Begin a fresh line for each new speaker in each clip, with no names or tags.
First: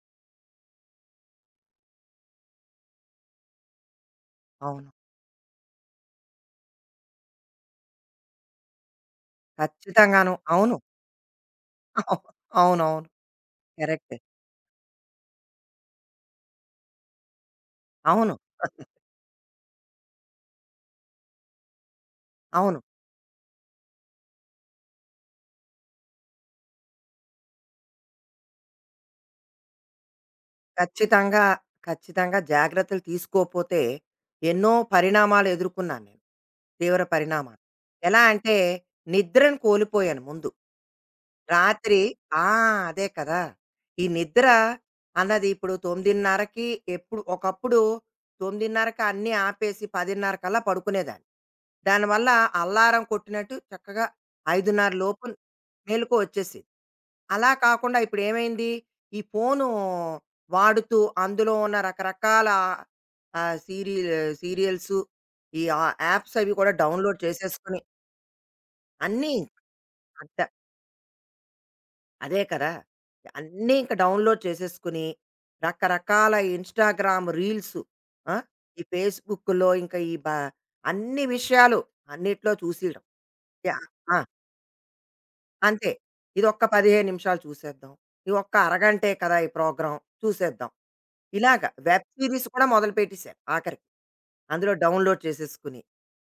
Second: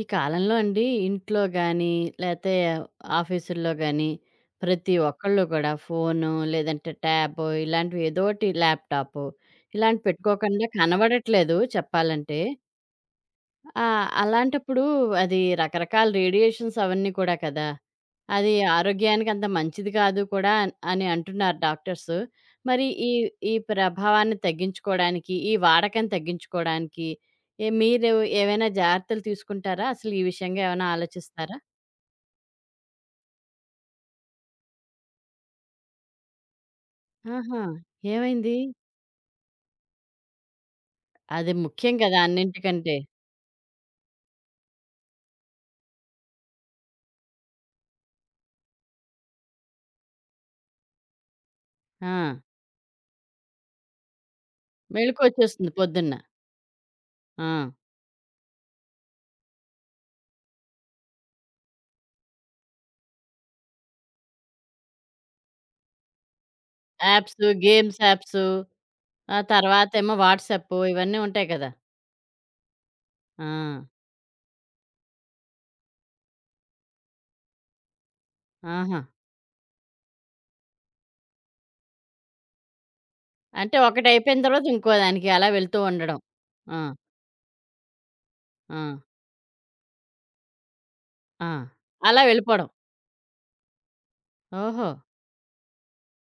ఈ కాలంలో అండి ఇంట్లో గాని, లేతే ఆఫీసుల్లో గాని
అవును.
ప్రతి ఒక్కళ్ళు కూడా ఫోను, లేదంటే ట్యాబు ఇలాంటివి ఏదోటి ల్యాప్‌టాపు ఇలాంటివి
ఖచ్చితంగాను.
పెట్టుకోకుండా
అవును.
కనబడట్లేదు చెప్పాలంటే.
అవునవును.
ఆ!
కరెక్టే.
అలాంటప్పుడు అది రకరకాల రేడియేషన్స్ అవన్నీ కూడా కదా!
అవును.
అది ఆరోగ్యానికి అంత మంచిది కాదు కూడా అని అంటున్నారు డాక్టర్స్.
అవును.
మరి ఈ ఈ ప్రభావాన్ని తగ్గించుకోవడానికి, ఈ వాడకం తగ్గించుకోవడానికి మీరు ఏవైనా జాగ్రత్తలు తీసుకుంటారా? అసలు ఈ విషయంగా ఏమైనా
ఖచ్చితంగా,
ఆలోచిస్తారా?
ఖచ్చితంగా జాగ్రత్తలు తీసుకోపోతే ఎన్నో పరిణామాలు ఎదుర్కొన్నాను నేను. తీవ్ర పరిణామాలు.
ఆహా!
ఎలా అంటే
ఏమైంది?
నిద్రను కోల్పోయాను ముందు.
అది ముఖ్యం
రాత్రి
కదా!
ఆ!
అన్నింటికంటే.
అదే కదా! ఈ నిద్ర అన్నది ఇప్పుడు 9:30కి ఎప్పుడు ఒకప్పుడు 9:30కి అన్నీ ఆపేసి 10:30 కల్లా పడుకునేదాన్ని.
ఆ!
దానివల్ల అల్లారం కొట్టినట్టు చక్కగా 5:30 లోపు
మెళకువొచ్చేస్తుంది
మెలుకువ
పొద్దున్న.
వచ్చేసేది. అలా
ఆ!
కాకుండా ఇప్పుడేమైంది, ఈ ఫోను వాడుతూ అందులో ఉన్న రకరకాల సీరియల్ సీరియల్సు, ఈ యాప్స్ అవి కూడా డౌన్‌లోడ్
యాప్స్,
చేసేసుకొని
గేమ్స్ యాప్స్,
అన్నీ
ఆ తర్వాతేమో
అట్ట
వాట్సాప్ ఇవన్నీ ఉంటాయి కదా!
అదే కదా!
ఆ!
అన్నీ ఇంక డౌన్‌లోడ్ చేసేసుకొని, రకరకాల ఇన్‌స్టాగ్రామ్ రీల్సు. ఆ! ఈ
ఆహా!
ఫేస్‌బుక్‌లో ఇంకా ఈ బ అన్ని విషయాలు అన్నిట్లో చూసేయడం.
అంటే
యాహ్! ఆ!
ఒకటయిపోయిన తర్వాత ఇంకో దానికి అలా వెళ్తూ
అంతే.
ఉండడం.
ఇదొక్క
ఆ!
15 నిమిషాలు చూసేద్దాం. ఇదొక్క
ఆ!
అరగంటే కదా! ఈ ప్రోగ్రాం చూసేద్దాం.
ఆ!
ఇలాగ వెబ్
అలా
సీరీస్ కూడా
వెళ్ళిపోవడం.
మొదలుపెట్టేసారు ఆఖరికి. అందులో
ఓహో!
డౌన్లోడ్ చేసేసుకుని.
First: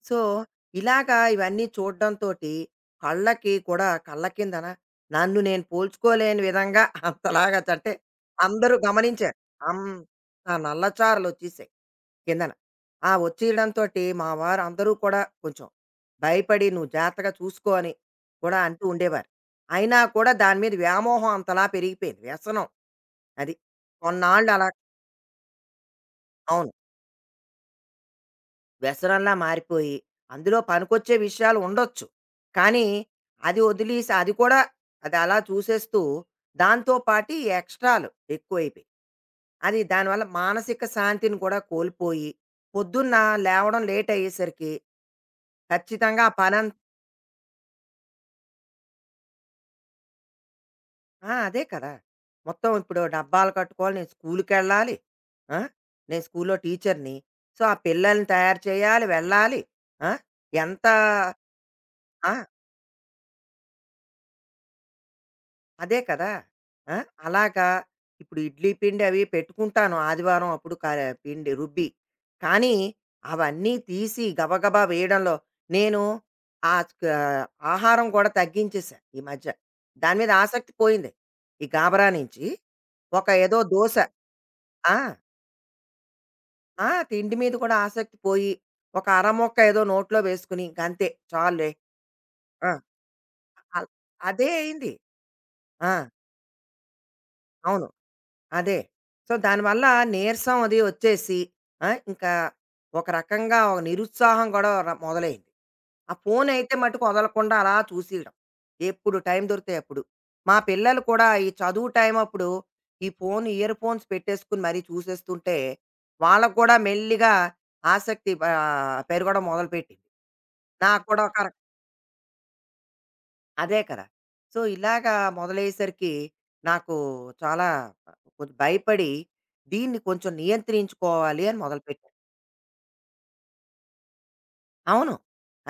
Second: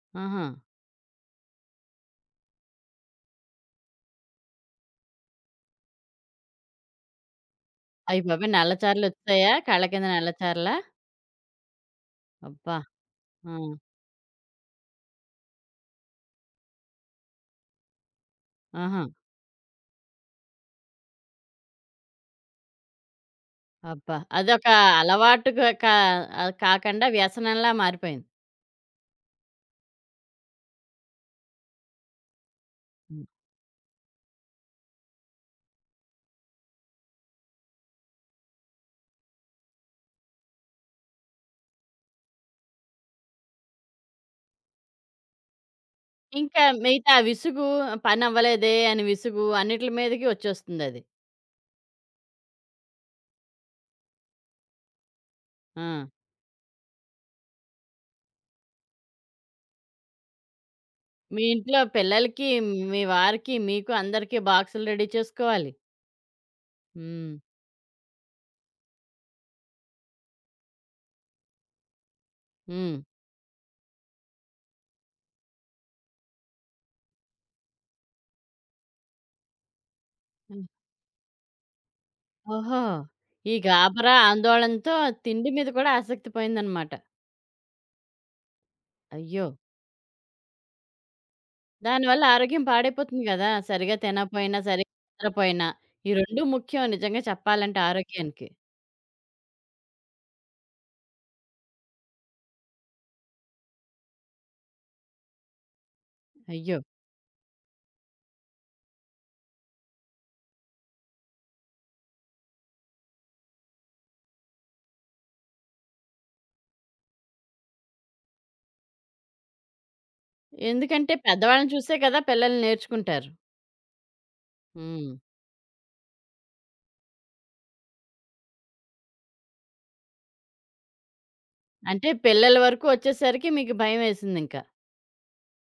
సో,
ఆహా!
ఇలాగా ఇవన్నీ చూడడంతోటి కళ్ళకి కూడా కళ్ళ కిందన నన్ను నేను పోల్చుకోలేని విధంగా అంతలాగా అంటే
అయ్య బాబోయ్! నల్ల
అందరూ గమనించారు.
చారలొచ్చేసాయా? కళ్ళ
అంత
కింద నల్ల చారలా?
నల్లచారలొచ్చేసాయి కిందన.
అబ్బా!
ఆ
ఆ!
వచ్చేయడంతోటి మా వారు అందరూ కూడా కొంచెం భయపడి "నువ్వు జాగ్రత్తగా చూసుకో" అని కూడా అంటూ
ఆహా!
ఉండేవారు. అయినా కూడా దాని మీద వ్యామోహం అంతలా పెరిగిపోయింది. వ్యసనం అది.
అబ్బా!
కొన్నాళ్ళు
అదొక
అలా
అలవాటుగా
అవును.
కాకుండా వ్యసనంలా మారిపోయింది.
వ్యసనంలా మారిపోయి, అందులో పనికొచ్చే విషయాలు ఉండొచ్చు. కానీ,
హ్మ్.
అది వదిలేసి అది కూడా అది అలా చూసేస్తూ, దాంతో పాటు ఈ ఎక్స్‌ట్రాలు ఎక్కువైపోయి. అది దానివల్ల మానసిక శాంతిని కూడా కోల్పోయి, పొద్దున్న లేవడం లేట్ అయ్యేసరికి ఖచ్చితంగా ఆ
ఇంకా
పనం
మిగతా ఆ విసుగు పనవ్వలేదే అని విసుగు అన్నిట్లి మీదకి వచ్చేస్తుందది.
ఆ! అదే కదా! మొత్తం ఇప్పుడు డబ్బాలు కట్టుకోవాలి, నేను స్కూలుకెళ్ళాలి. ఆ!
ఆ!
నేను స్కూల్లో టీచర్‌ని. సో, ఆ పిల్లల్ని తయారు చేయాలి, వెళ్ళాలి. ఆ! ఎంత
మీ ఇంట్లో
ఆ!
పిల్లలకి, మీ వారికి, మీకు అందరికీ బాక్సులు రెడీ చేసుకోవాలి.
అదే కదా! ఆ!
హ్మ్.
అలాగా ఇప్పుడు ఇడ్లీ పిండి అవి పెట్టుకుంటాను ఆదివారం అప్పుడు కా పిండి రుబ్బి. కానీ,
హ్మ్.
అవన్నీ తీసి గబగబా వేయడంలో నేను క ఆహారం కూడా తగ్గించేసా ఈ మధ్య. దాని మీద ఆసక్తి పోయింది. ఈ గాబరా నుంచి.
ఓహో!
ఒక
ఈ
ఏదో దోస
గాబరా,
ఆ!
ఆందోళనతో తిండి మీద కూడా ఆసక్తి
ఆ!
పోయిందనమాట.
తిండి మీద కూడా ఆసక్తి పోయి, ఒక
అయ్యో!
అరముక్క ఏదో నోట్లో వేసుకొని ఇంకంతే చాలులే.
దానివల్ల ఆరోగ్యం
ఆ!
పాడైపోతుంది గదా!
అల్
సరిగా
అదే
తినకపోయినా, సరిగా
అయింది.
నిద్రపోయినా.
ఆ!
ఈ 2 ముఖ్యం నిజంగా చెప్పాలంటే
అవును.
ఆరోగ్యానికి.
అదే. సో, దానివల్ల నీరసం అది వచ్చేసి ఆ! ఇంకా ఒక రకంగా ఒక నిరుత్సాహం గూడా ర మొదలైంది. ఆ ఫోనయితే
అయ్యో!
మట్టుకు వదలకుండా అలా చూసేయడం. ఎప్పుడు టైం దొరికితే అప్పుడు. మా పిల్లలు కూడా ఈ చదువు టైమప్పుడు ఈ ఫోన్ ఇయర్ ఫోన్స్ పెట్టేసుకుని మరీ చూసేస్తుంటే, వాళ్ళకి గూడా మెల్లిగా ఆసక్తి పెరగడం మొదలుపెట్టింది. నాకు
ఎందుకంటే
కూడా ఒక
పెద్దవాళ్ళని చూసే కదా పిల్లలు నేర్చుకుంటారు.
అదే కదా! సో,
హ్మ్.
ఇలాగా మొదలయ్యేసరికి నాకు చాలా కొంచెం భయపడి, దీన్ని కొంచెం నియంత్రించుకోవాలి అని
అంటే
మొదలుపెట్టాను.
పిల్లల వరకు వచ్చేసరికి మీకు భయమేసిందింక.
అవును.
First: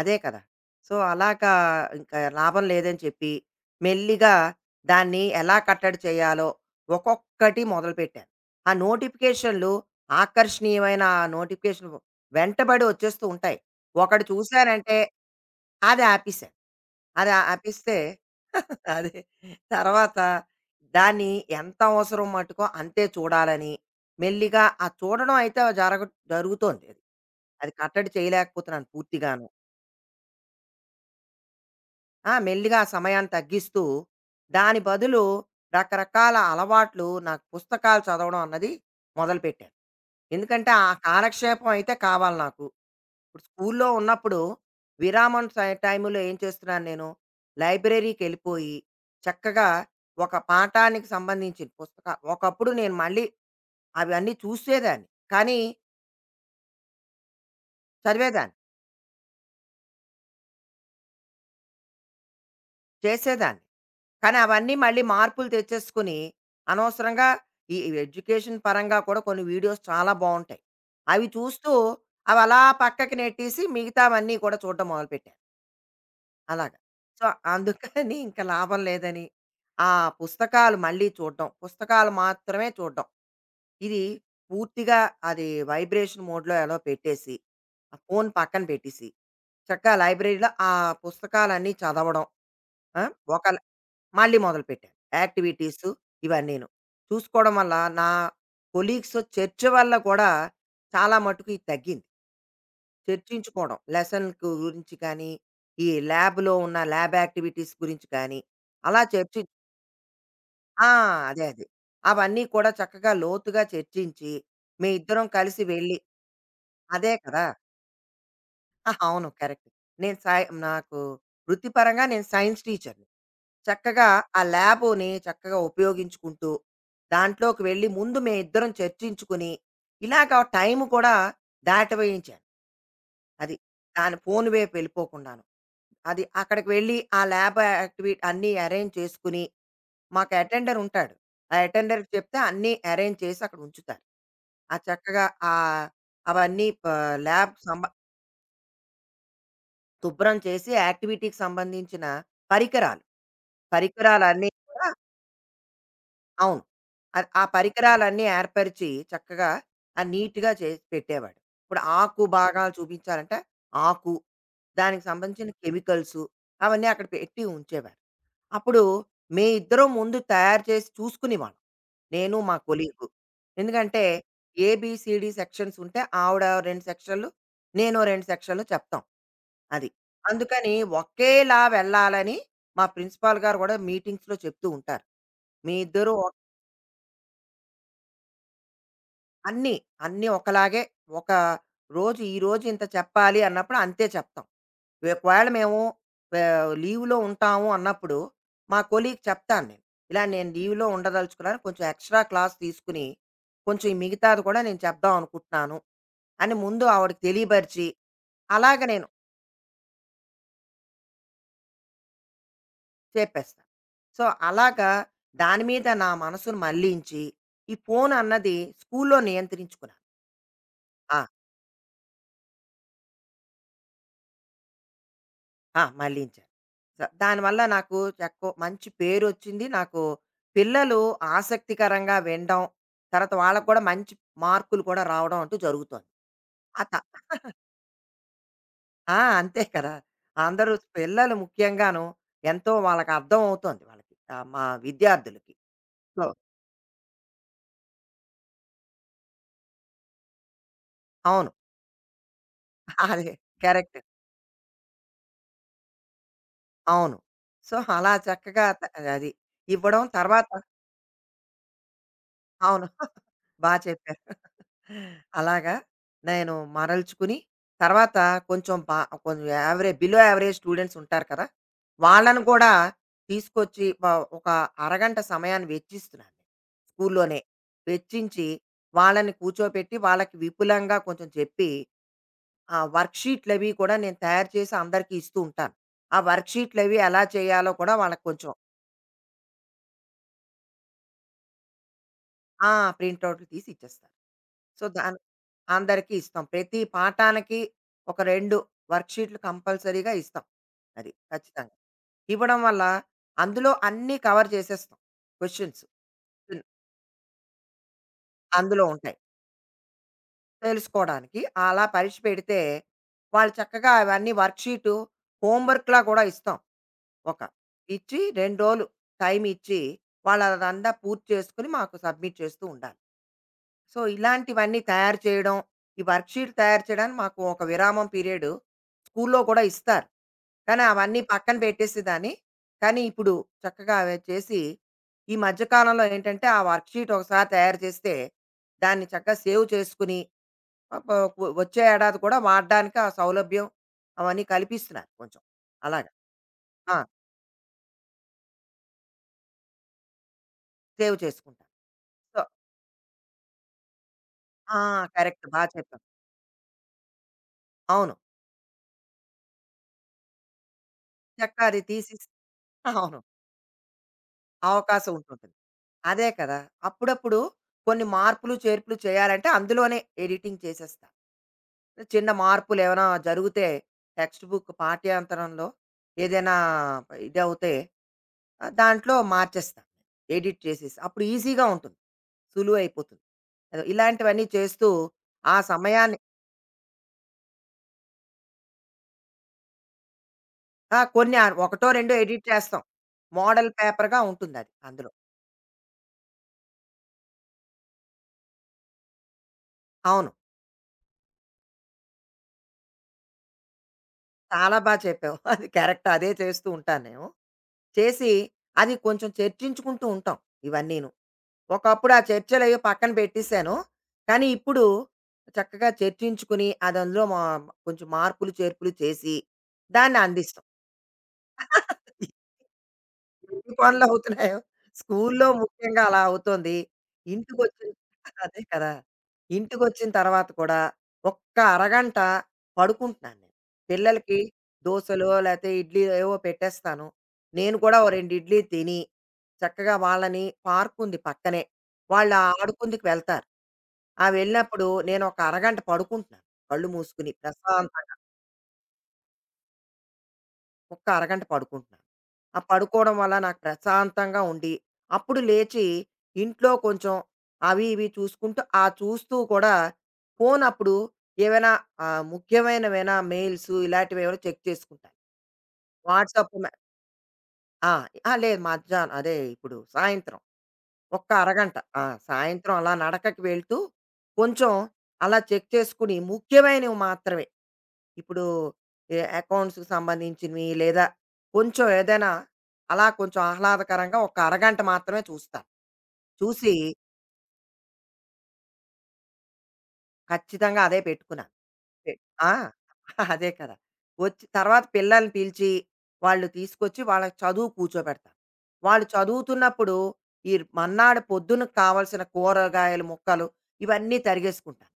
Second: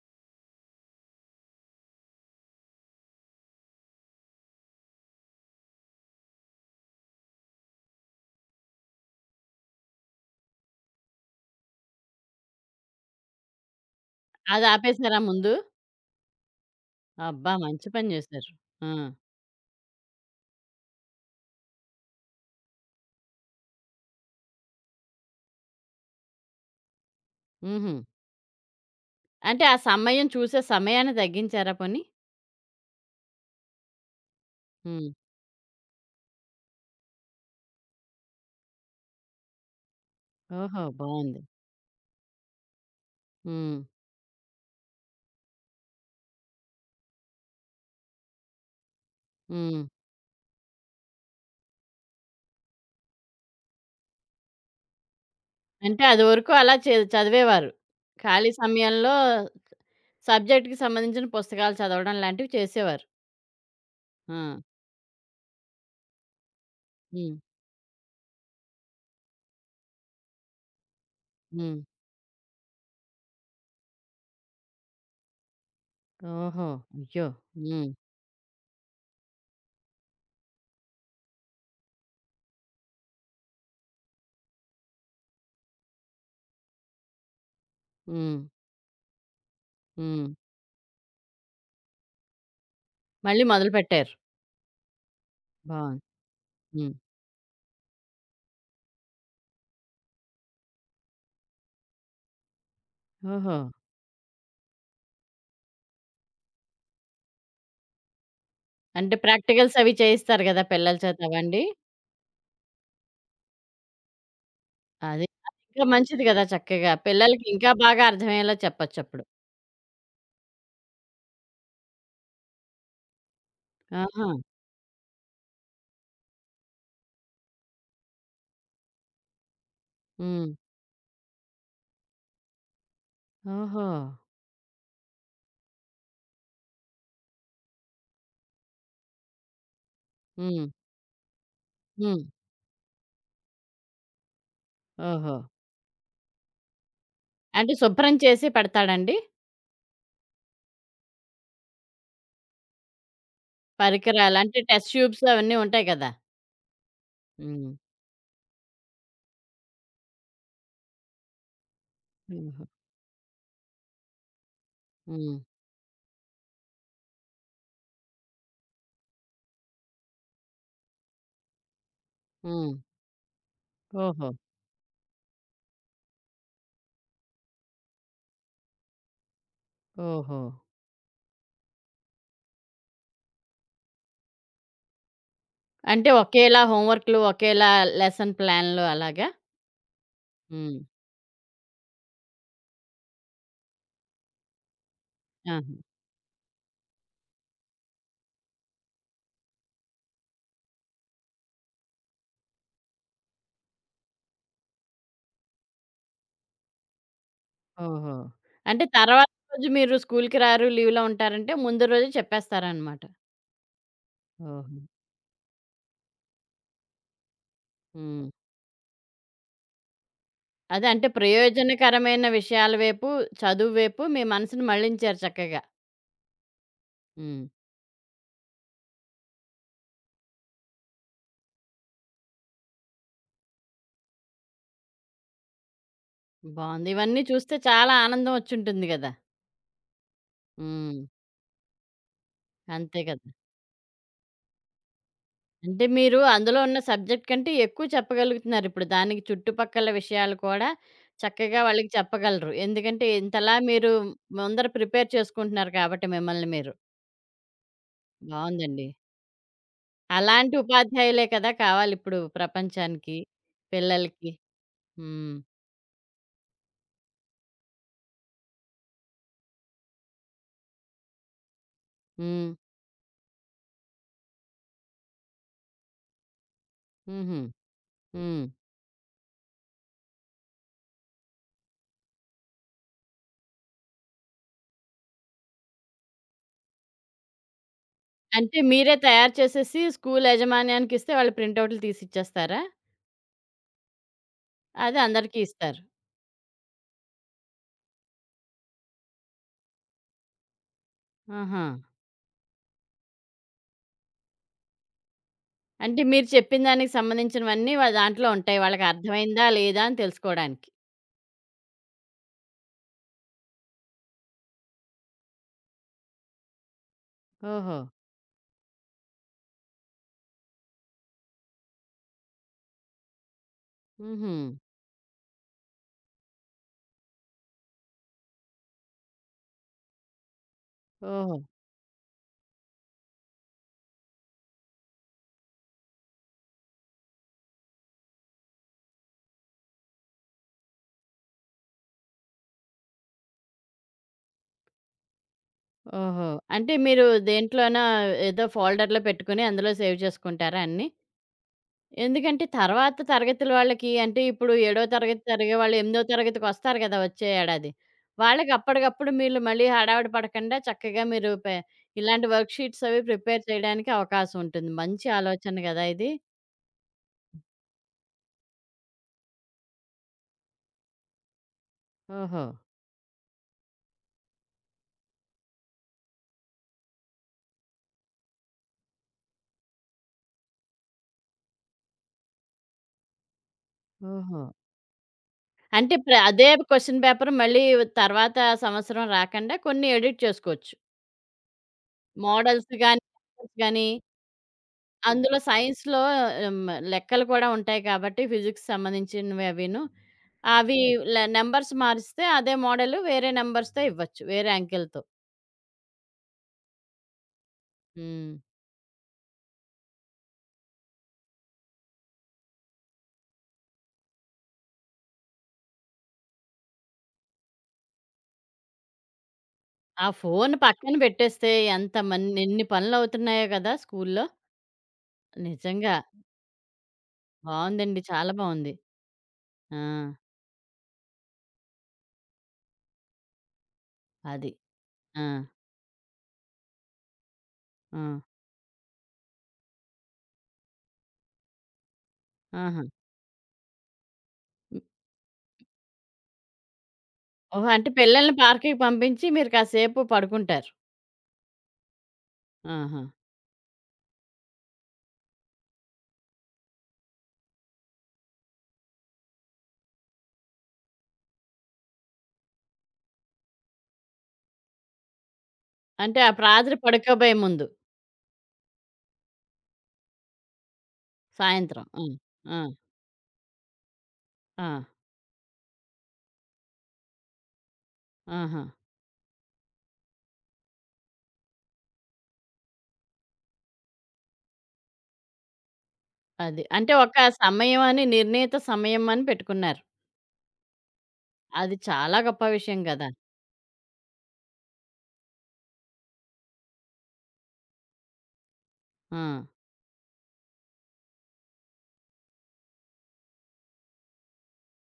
అదే కదా! సో, అలాగా ఇంకా లాభం లేదని చెప్పి, మెల్లిగా దాన్ని ఎలా కట్టడి చేయాలో ఒక్కొక్కటి మొదలుపెట్టాను. ఆ నోటిఫికేషన్‌లు ఆకర్షణీయమైన ఆ నోటిఫికేషన్ వెంటబడి వచ్చేస్తూ ఉంటాయి. ఒకటి
అది
చూశానంటే
ఆపేసారా ముందు?
అది ఆపేశాను. అది
అబ్బా! మంచి
ఆపేస్తే
పని చేశారు. ఆ!
అదే. తర్వాత దాన్ని ఎంత అవసరం మట్టుకో అంతే చూడాలని మెల్లిగా ఆ చూడడం అయితే జరుగుతోంది అది. అది
హుహు.
కట్టడి చేయలేకపోతున్నాను పూర్తిగాను.
అంటే ఆ సమయం చూసే సమయాన్ని తగ్గించారా పోనీ?
ఆ! మెల్లిగా ఆ సమయాన్ని తగ్గిస్తూ, దాని
హ్మ్.
బదులు రకరకాల అలవాట్లు నాకు పుస్తకాలు చదవడం అన్నది మొదలుపెట్టాను. ఎందుకంటే,
ఓహో!
ఆ
బావుంది.
కాలక్షేపం అయితే కావాలి నాకు. ఇప్పుడు
హ్మ్.
స్కూల్లో ఉన్నప్పుడు విరామం టైములో ఏం చేస్తున్నాను నేను లైబ్రరీకి వెళ్ళిపోయి చక్కగా
హ్మ్.
ఒక పాఠానికి సంబంధించిన పుస్తకం ఒకప్పుడు నేను మళ్ళీ అవన్నీ చూసేదాన్ని కానీ
అంటే అది వరకు అలా చదివేవారు. ఖాళీ
చదివేదాన్ని
సమయంలో సబ్జెక్ట్‌కి సంబంధించిన పుస్తకాలు చదవడం లాంటివి చేసేవారు.
చేసేదాన్ని
ఆ!
కానీ అవన్నీ మళ్ళీ మార్పులు తెచ్చేసుకుని అనవసరంగా
హ్మ్.
ఈ ఎడ్యుకేషన్ పరంగా కూడా కొన్ని వీడియోస్ చాలా బాగుంటాయి అవి చూస్తూ
హ్మ్.
అవి అలా పక్కకి నెట్టేసి మిగతావన్నీ కూడా చూడడం మొదలుపెట్టాను
ఓహో!
అలాగా. సో,
అయ్యో! హ్మ్.
అందుకని ఇంక లాభం లేదని, ఆ పుస్తకాలు మళ్ళీ చూడ్డం. పుస్తకాలు మాత్రమే చూడ్డం. ఇది పూర్తిగా అది వైబ్రేషన్ మోడ్‌లో ఎలో పెట్టేసి, ఆ ఫోన్
హ్మ్.
పక్కన పెట్టేసి, చక్కగా
హ్మ్.
లైబ్రరీలో ఆ పుస్తకాలన్నీ చదవడం. ఆ!
మళ్ళీ
ఒకళ
మొదలుపెట్టారు.
మళ్ళీ మొదలుపెట్టాను. యాక్టివిటీసు
బావుంది.
ఇవన్నీను.
హ్మ్.
చూసుకోవడం వల్ల నా కొలీగ్స్‌తో చర్చ వల్ల కూడా చాలా మటుకు ఇది తగ్గింది.
ఓహో!
చర్చించుకోవడం. లెసన్ గురించి కానీ, ఈ ల్యాబ్‌లో ఉన్న ల్యాబ్ యాక్టివిటీస్ గురించి కానీ, అలా
అంటే
చర్చి
ప్రాక్టికల్స్ అవి చేయిస్తారు గదా!
ఆ!
పిల్లల చేత
అదే.
అవండి.
అదే. అవన్నీ కూడా చక్కగా లోతుగా చర్చించి, మీ ఇద్దరం
అది
కలిసి
అదింకా
వెళ్లి
మంచిది గదా! చక్కగా
అదే కదా!
పిల్లలకి ఇంకా బాగా అర్థమయ్యేలా
ఆ,
చెప్పొచ్చప్పుడు.
అవును. కరెక్ట్. నేను సై నాకు వృత్తిపరంగా నేను సైన్స్ టీచర్‌ని. చక్కగా
ఆహా!
ఆ ల్యాబుని చక్కగా ఉపయోగించుకుంటూ, దాంట్లోకి వెళ్లి ముందు మేమిద్దరం చర్చించుకుని, ఇలాగ
హ్మ్.
టైం కూడా దాటవేయించాను. అది.
ఓహో!
దాని ఫోను వైపు వెళ్ళిపోకుండాను. అది అక్కడికి వెళ్ళి ఆ ల్యాబ్ యాక్టివిటీ అన్నీ అరేంజ్ చేసుకుని, మాకు
హ్మ్.
అటెండర్ ఉంటాడు. ఆ అటెండర్‌కి
హ్మ్.
చెప్తే అన్నీ అరేంజ్ చేసి అక్కడ ఉంచుతారు. ఆ చక్కగా
ఓహో!
ఆహ్, అవన్నీ ప ల్యాబ్
అంటే
సంబ
శుభ్రం చేసి పెడతాడండి?
శుభ్రం చేసి యాక్టివిటీకి సంబంధించిన పరికరాలు,
పరికరాలు.
పరికరాలన్నీ
అంటే
కూడా
టెస్ట్ ట్యూబ్స్ అవన్నీ ఉంటాయి కదా!
అవును. అది ఆ
హ్మ్.
పరికరాలన్నీ ఏర్పరిచి చక్కగా నీట్‌గా చేసి పెట్టేవాడు. ఇప్పుడు ఆకు
హుహు.
భాగాలు చూపించాలంటే ఆకు, దానికి
హ్మ్.
సంబంధించిన కెమికల్సు అవన్నీ అక్కడ పెట్టి ఉంచేవారు. అప్పుడు మే ఇద్దరం ముందు తయారు చేసి చూసుకునేవాళ్ళం. నేను మా
హ్మ్.
కొలీగ్. ఎందుకంటే
ఓహో!
ఏబీసీడీ సెక్షన్స్ ఉంటే ఆవిడ 2 సెక్షన్లు, నేను 2 సెక్షన్లు చెప్తాం. అది.
ఓహో!
అందుకని ఒకేలా వెళ్ళాలని మా ప్రిన్సిపాల్ గారు కూడా మీటింగ్స్‌లో చెప్తూ ఉంటారు. మీ
అంటే
ఇద్దరు
ఒకేలా హోంవర్క్‌లు, ఒకేలా లెసన్ ప్లాన్‌లు అలాగా?
అన్నీ, అన్నీ
హ్మ్.
ఒకలాగే ఒక రోజు, ఈ రోజు ఇంత చెప్పాలి అన్నప్పుడు అంతే చెప్తాం. ఒకవేళ
ఆహా!
మేము లీవ్‌లో ఉంటాము అన్నప్పుడు, మా కొలీగ్‌కి చెప్తాను నేను. ఇలా నేను లీవ్‌లో ఉండదలుచుకున్నాను. కొంచెం ఎక్స్‌ట్రా క్లాస్ తీసుకుని, కొంచెం ఈ మిగతాది కూడా నేను చెప్దాం అనుకుంటున్నాను అని ముందు ఆవిడకి తెలియపరిచి,
ఓహో!
అలాగ
అంటే
నేను
తర్వాత రోజు మీరు స్కూల్‌కి రారు, లీవ్‌లో ఉంటారంటే ముందు రోజే చెప్పేస్తారనమాట.
చెప్పేస్తాను. సో,
ఓహో!
అలాగా దాని మీద నా మనసును మళ్లించి, ఈ ఫోను
హ్మ్.
అన్నది స్కూల్‌లో నియంత్రించుకున్నాను.
అదే అంటే
ఆ!
ప్రయోజనకరమైన విషయాల వైపు, చదువు వైపు మీ మనసుని మళ్ళించారు చక్కగా.
ఆ! మళ్లించాను. స-
హ్మ్.
దానివల్ల నాకు ఎక్కువ మంచి పేరు వచ్చింది నాకు పిల్లలు ఆసక్తికరంగా వినడం తర్వాత వాళ్ళకు కూడా మంచి మార్కులు కూడా రావడం అంటూ జరుగుతోంది ఆ
బావుంది.
త-
ఇవన్నీ చూస్తే చాలా ఆనందం వచ్చుంటుంది గదా!
ఆ, అంతే కదా అందరూ
హ్మ్.
పిల్లలు ముఖ్యంగాను ఎంతో
అంతే
వాళ్ళకి
కదా!
అర్థం అవుతోంది వాళ్ళకి ఆ, మా విద్యార్థులకి
అంటే మీరు
సో
అందులో ఉన్న సబ్జెక్ట్ కంటే ఎక్కువ చెప్పగలుగుతున్నారు. ఇప్పుడు దానికి చుట్టుపక్కల విషయాలు కూడా
అవును
చక్కగా వాళ్ళకి చెప్పగలరు. ఎందుకంటే
అదే
ఇంతలా మీరు
కరెక్ట్
ముందర ప్రిపేర్ చేసుకుంటున్నారు కాబట్టి మిమ్మల్ని మీరు.
అవును సో అలా చక్కగా
బావుందండి.
త- అది ఇవ్వడం తర్వాత
అలాంటి ఉపాధ్యాయులే కదా కావాలిప్పుడు
అవును.
ప్రపంచానికి,
బా
పిల్లలకి.
చెప్పారు.
హ్మ్.
అలాగా నేను మరల్చుకుని తర్వాత కొంచెం బా కొంచెం యావరే బిలో యావరేజ్ స్టూడెంట్స్ ఉంటారు కదా! వాళ్ళని
హ్మ్.
కూడా తీసుకొచ్చి వ ఒక అరగంట సమయాన్ని వెచ్చిస్తున్నాను. స్కూల్లోనే
హుహు. హ్మ్.
వెచ్చించి వాళ్ళని కూర్చోపెట్టి వాళ్ళకి విపులంగా కొంచెం చెప్పి ఆ వర్క్‌షీట్‌లవి కూడా నేను తయారు చేసి అందరికీ ఇస్తూ ఉంటాను. ఆ వర్క్‌షీట్‌లవి ఎలా చేయాలో కూడా వాళ్ళకి కొంచెం
అంటే మీరే తయారు చేసేసి స్కూల్ యాజమాన్యానికిస్తే వాళ్ళు ప్రింటౌట్లు తీసిచ్చేస్తారా?
ఆ! ప్రింటౌట్లు తీసి ఇచ్చేస్తారు. సో,
అది
దాని
అందరికీ ఇస్తారు.
అందరికీ ఇస్తాం. ప్రతి పాఠానికి ఒక 2 వర్క్‌షీట్‌లు కంపల్సరీగా ఇస్తాం. అది
ఆహా!
ఖచ్చితంగా. ఇవ్వడం వల్ల అందులో అన్నీ కవర్ చేసేస్తాం. క్వెషన్స్
అంటే మీరు చెప్పిన దానికి సంబంధించినవన్నీ దాంట్లో ఉంటాయి.
అందులో ఉంటాయి.
వాళ్ళకర్థమైందా? లేదా? అని తెలుసుకోడానికి.
తెలుసుకోవడానికి అలా పరీక్ష పెడితే వాళ్ళు చక్కగా అవన్నీ వర్క్‌షీటు హోంవర్క్‌లా కూడా ఇస్తాం. ఒక
ఓహో!
ఇచ్చి 2 రోజులు టైం ఇచ్చి వాళ్ళు అదంతా పూర్తి చేసుకొని మాకు సబ్మిట్ చేస్తూ ఉండాలి. సో,
హుహు.
ఇలాంటివన్నీ తయారు చేయడం, ఈ వర్క్‌షీట్ తయారు చేయడానికి మాకు ఒక విరామం పీరియడ్ స్కూల్లో కూడా ఇస్తారు. కానీ అవన్నీ
ఓహో!
పక్కన పెట్టేసేదాన్ని. కానీ ఇప్పుడు చక్కగా అవి చేసి, ఈ మధ్య కాలంలో ఏంటంటే, ఆ వర్క్‌షీట్ ఒకసారి తయారు చేస్తే, దాన్ని చక్కగా సేవ్ చేసుకుని, ప వ వచ్చే ఏడాది కూడా వాడడానికి ఆ సౌలభ్యం అవన్నీ కల్పిస్తున్నారు కొంచెం. అలాగా.
ఓహో! అంటే
ఆ!
మీరు దేంట్లోనా ఏదో ఫోల్డర్‌లో పెట్టుకొని అందులో సేవ్ చేసుకుంటారా అన్నీ?
సేవ్ చేసుకుంటాను. సో
ఎందుకంటే తర్వాత తరగతుల వాళ్ళకి అంటే ఇప్పుడు
ఆ!
ఏడో తరగతి
కరెక్ట్.
జరిగే
బా
వాళ్ళు
చెప్పావు.
ఎనిమిదో తరగతికొస్తారు కదా! వచ్చే ఏడాది.
అవును.
వాళ్ళకి అప్పటికప్పుడు మీరు మళ్ళీ హడావిడి పడకుండా చక్కగా మీరు
చక్కగా అది
ఇలాంటి
తీసేసి
వర్క్ షీట్స్ అవి
అవును.
ప్రిపేర్ చేయడానికి అవకాశం ఉంటుంది. మంచి
అవకాశం ఉంటుంటుంది.
ఆలోచన గదా ఇది!
అదే కదా! అప్పుడప్పుడు కొన్ని మార్పులు, చేర్పులు చేయాలంటే అందులోనే ఎడిటింగ్ చేసేస్తా. చిన్న
ఓహో!
మార్పులేమైనా జరిగితే టెక్స్ట్ బుక్ పాఠ్యాంతరంలో ఏదైనా ఇదవుతే దాంట్లో మార్చేస్తా. ఎడిట్ చేసేసి. అప్పుడు ఈజీగా ఉంటుంది. సులువైపోతుంది. అదో
ఓహో!
ఇలాంటివన్నీ చేస్తూ ఆ
అంటే
సమయాన్ని
అదే క్వెషన్ పేపర్ మళ్ళీ తర్వాత సంవత్సరం రాకండా కొన్ని ఎడిట్ చేసుకోవచ్చు.
ఆ! కొన్ని ఒకటో రెండో ఎడిట్
మోడల్స్
చేస్తాం.
గాని, చాప్టర్స్
మోడల్
గాని
పేపర్‌గా ఉంటుందది అందులో.
అందులో సైన్స్‌లో హ్మ్. లెక్కలు కూడా ఉంటాయి కాబట్టి ఫిజిక్స్ సంబంధించినవి అవిను.
అవును.
అవి నంబర్స్ మారిస్తే అదే మోడల్ వేరే నంబర్స్‌తో ఇవ్వచ్చు. వేరే
చాలా బా
అంకెలతో.
చెప్పావు. అది కరెక్ట్. అదే చేస్తూ ఉంటాను నేను. చేసి
హ్మ్.
అది కొంచెం చర్చించుకుంటూ ఉంటాం ఇవన్నీను. ఒకప్పుడు ఆ చర్చలయ్యో పక్కన పెట్టేశాను. కానీ ఇప్పుడు చక్కగా చర్చించుకుని అది అందులో మా కొంచెం మార్పులు, చేర్పులు చేసి
ఆ
దాన్ని
ఫోను
అందిస్తాం.
పక్కన పెట్టేస్తే ఎన్ని పనులవుతున్నాయో
ఎన్ని
కదా!
పనులు
స్కూల్లో.
అవుతున్నాయో. స్కూల్లో
నిజంగా.
ముఖ్యంగా అలా అవుతోంది. ఇంటికొచ్చిన
బావుందండి. చాలా
అదే
బావుంది.
కదా!
ఆ!
ఇంటికొచ్చిన తర్వాత కూడా ఒక్క అరగంట పడుకుంటున్నాను నేను. పిల్లలకి
అది. ఆ!
దోసలో, లేతే ఇడ్లీలో ఏవో పెట్టేస్తాను. నేను కూడా
ఆ!
ఓ 2 ఇడ్లీ తిని, చక్కగా వాళ్ళని పార్క్ ఉంది పక్కనే. వాళ్ళు
ఆహా!
ఆడుకుందుకు వెళ్తారు. ఆ వెళ్ళినప్పుడు నేను ఒక అరగంట పడుకుంటున్నాను. కళ్ళు మూసుకుని
ఓహో! అంటే
ప్రశాంతంగా.
పిల్లల్ని పార్క్‌కి పంపించి మీరు కాసేపు పడుకుంటారు.
ఒక్క అరగంట పడుకుంటున్నాను. ఆ
ఆహా!
పడుకోవడం వల్ల నాకు ప్రశాంతంగా ఉండి, అప్పుడు లేచి ఇంట్లో కొంచెం అవి ఇవి చూసుకుంటూ, ఆ చూస్తూ కూడా ఫోన్ అప్పుడు ఏవైనా ముఖ్యమైనవేనా మెయిల్సు ఇలాంటివేవైనా చెక్ చేసుకుంటాను.
అంటే ఆ
వాట్సాప్ మె
రాత్రి పడుకోబోయే ముందు.
ఆ! ఆ! లేదు మధ్యాహ్నం అదే ఇప్పుడు సాయంత్రం ఒక్క అరగంట.
సాయంత్రం.
ఆ!
ఆ! ఆ!
సాయంత్రం అలా నడకకి వెళ్తూ
ఆ!
కొంచెం అలా చెక్ చేసుకుని ముఖ్యమైనవి మాత్రమే. ఇప్పుడు
ఆహా!
అకౌంట్స్‌కి సంబంధించినవి లేదా కొంచెం ఏదైనా అలా కొంచెం ఆహ్లాదకరంగా ఒక అరగంట మాత్రమే చూస్తా.
అది.
చూసి
అంటే సమయం అని నిర్ణీత సమయం అని పెట్టుకున్నారు.
ఖచ్చితంగా అదే పెట్టుకున్నాను.
అది
పె
చాలా గొప్ప
ఆ!
విషయం గదా!
అదే కదా! వచ్చి తర్వాత పిల్లల్ని పిలిచి వాళ్ళు తీసుకొచ్చి వాళ్ళ చదువు కూర్చోబెడతా. వాళ్ళు
ఆ!
చదువుతున్నప్పుడు ఈ మన్నాడు పొద్దునకి కావాల్సిన కూరగాయల ముక్కలు ఇవన్నీ తరిగేసుకుంటాను.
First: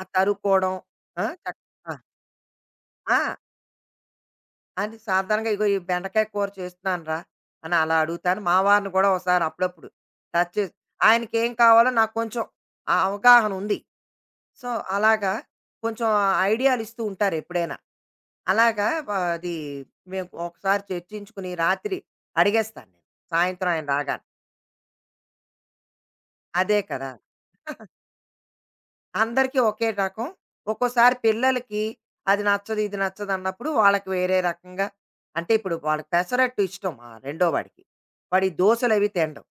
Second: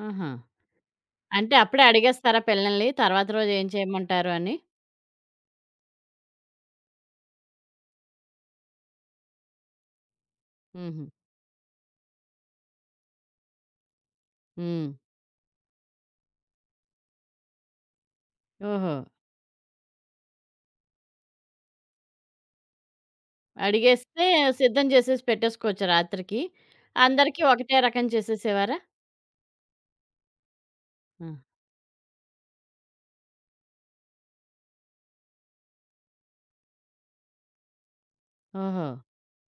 ఆ
ఆహా!
తరుక్కోవడం ఆ!
అంటే
చక్
అప్పుడే
ఆ!
అడిగేస్తారా పిల్లల్ని తర్వాత
ఆ!
రోజు ఏం చేయమంటారు అని?
అని సాధారణంగా ఇగో ఈ బెండకాయ కూర చేస్తున్నాను రా అని అలా అడుగుతాను. మా వారిని కూడా ఒకసారి అప్పుడప్పుడు టచ్ చేసి
హుహు.
ఆయనకేం కావాలో నాకు కొంచెం ఆ అవగాహన ఉంది. సో,
హ్మ్.
అలాగా కొంచెం ఐడియాలు ఇస్తూ ఉంటారు ఎప్పుడైనా. అలాగా
ఓహో!
వ అది మేము ఒకసారి చర్చించుకుని రాత్రి అడిగేస్తాను నేను. సాయంత్రం ఆయన రాగానే.
అడిగేస్తే సిద్ధం చేసేసి పెట్టేసుకోవచ్చు రాత్రికి.
అదే కదా!
అందరికీ ఒకటే రకం చేసేసేవారా?
అందరికీ ఒకే రకం. ఒక్కోసారి
ఆ!
పిల్లలకి అది నచ్చదు, ఇది నచ్చదు అన్నప్పుడు వాళ్ళకి వేరే రకంగా అంటే ఇప్పుడు వాడికి పెసరట్టు ఇష్టం మా రెండో వాడికి. వాడు ఈ
ఓహో!
దోసలవి తినడు.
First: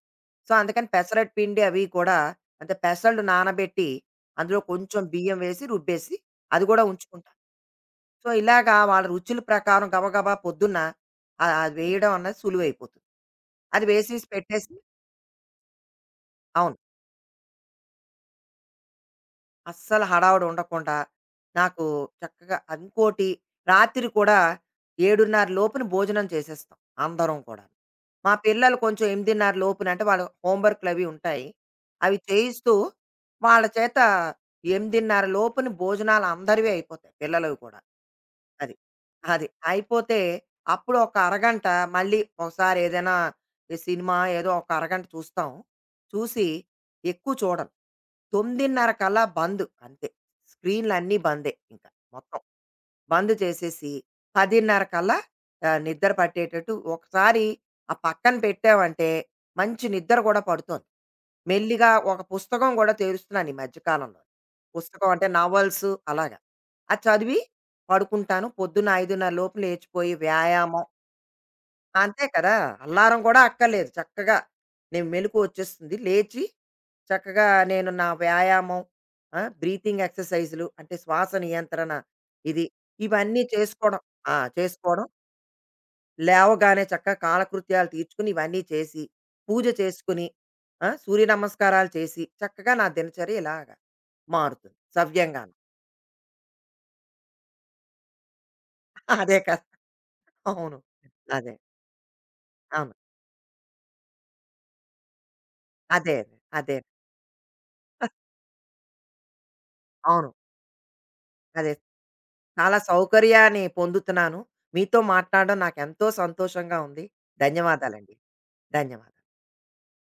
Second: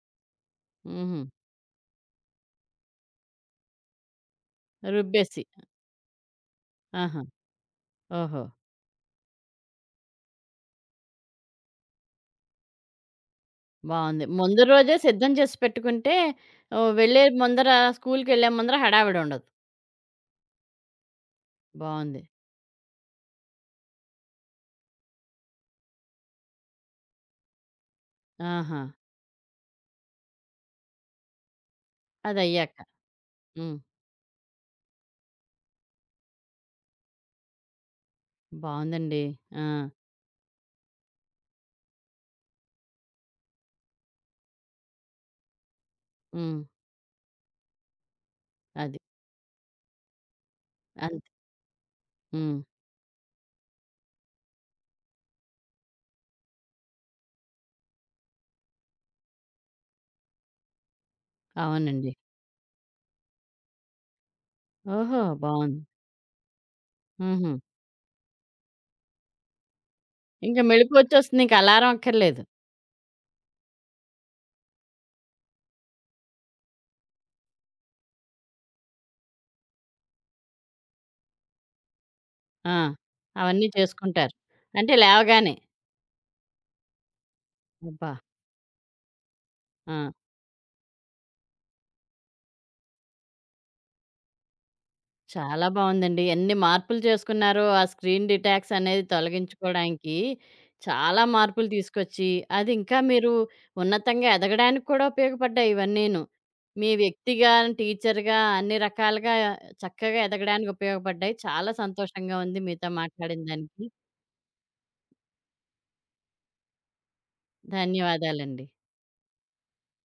సో, అందుకని
హుహు.
పెసరట్టు పిండి అవి కూడా అంటే పెసలు నానబెట్టి అందులో కొంచెం బియ్యం
రుబ్బేసి.
వేసి రుబ్బేసి అది కూడా
ఆహా!
ఉంచుకుంటాను. సో,
ఓహో!
ఇలాగా వాళ్ళ రుచుల ప్రకారం గబగబా పొద్దున్న అది వేయడం అన్నది సులువైపోతుంది. అది
బావుంది.
వేసేసి
ముందు
పెట్టేసి
రోజే సిద్ధం చేసి పెట్టుకుంటే
అవును.
ఓహ్! వెళ్ళే ముందర స్కూల్‌కెళ్ళే ముందర హడావిడుండదు.
అస్సలు హడావుడి ఉండకుండా నాకు
బావుంది.
చక్కగా ఇంకోటి రాత్రి కూడా 7:30 లోపున భోజనం చేసేస్తాం అందరం కూడా. మా పిల్లలు
ఆహా!
కొంచెం 8:30 లోపున అంటే వాళ్ళ హోంవర్క్‌లు అవి ఉంటాయి. అవి చేయిస్తూ
అదయ్యాక.
వాళ్ళ
హ్మ్.
చేత 8:30 లోపున భోజనాలు అందరివి అయిపోతాయి పిల్లలవి కూడా. అది.
బావుందండి.
అది.
ఆ!
అయిపోతే అప్పుడు ఒక అరగంట మళ్ళీ ఒకసారి ఏదైనా ఈ సినిమా ఏదో ఒక అరగంట చూస్తాం. చూసి
హ్మ్.
ఎక్కువ చూడను. 9:30
అది.
కల్లా బంద్ అంతే. స్క్రీన్‌లన్నీ
అంతే.
బందే ఇంకా మొత్తం.
హ్మ్.
బంద్ చేసేసి 10:30 కల్లా నిద్ర పట్టేటట్టు ఒకసారి ఆ పక్కన పెట్టావంటే మంచి నిద్ర కూడా పడుతోంది. మెల్లిగా
అవునండి.
ఒక పుస్తకం కూడా తెరుస్తున్నాను ఈ మధ్య కాలంలో. పుస్తకం
ఓహో!
అంటే
బావుంది.
నవల్స్ అలాగా. అది చదివి
హుహు.
పడుకుంటాను. పొద్దున్న 5:30 లోపు లేచిపోయి
ఇంక
వ్యాయామం
మెలుకువొచ్చేస్తుంది. ఇంక అలారం
అంతే
అక్కర్లేదు.
కదా! అల్లారం కూడా అక్కర్లేదు. చక్కగా నేను మెలుకువ వచ్చేస్తుంది. లేచి చక్కగా నేను నా వ్యాయామం, ఆ! బ్రీతింగ్ ఎక్సర్‌సైజులు అంటే శ్వాస నియంత్రణ ఇది.
ఆ!
ఇవన్నీ
అవన్నీ
చేసుకోవడం
చేసుకుంటారు.
ఆ!
అంటే
చేసుకోవడం.
లేవగానే.
లేవగానే చక్కగా కాలకృత్యాలు
అబ్బా!
తీర్చుకుని ఇవన్నీ చేసి, పూజ
ఆ!
చేసుకుని, ఆ! సూర్య నమస్కారాలు చేసి చక్కగా నా దినచర్య ఇలాగా మారుతుంది సవ్యంగాను.
చాలా బావుందండి. ఎన్ని మార్పులు చేసుకున్నారో ఆ స్క్రీన్ డిటాక్స్ అనేది
అదే కదా!
తొలగించుకోవడానికి
అవును.
చాలా
అదే.
మార్పులు తీసుకొచ్చి, అది
అవును.
ఇంకా మీరు ఉన్నతంగా ఎదగడానికి కూడా ఉపయోగపడ్డాయి
అదే.
ఇవన్నీను.
అదే. అదే
మీ వ్యక్తిగా, టీచర్‌గా అన్ని రకాలుగా చక్కగా
అవును.
ఎదగడానికి ఉపయోగపడ్డాయి.
అదే.
చాలా సంతోషంగా ఉంది
చాలా
మీతో మాట్లాడిన
సౌకర్యాన్ని
దానికి.
పొందుతున్నాను. మీతో మాట్లాడడం నాకెంతో సంతోషంగా ఉంది. ధన్యవాదాలండి.
ధన్యవాదాలండి.
ధన్యవాదాలు.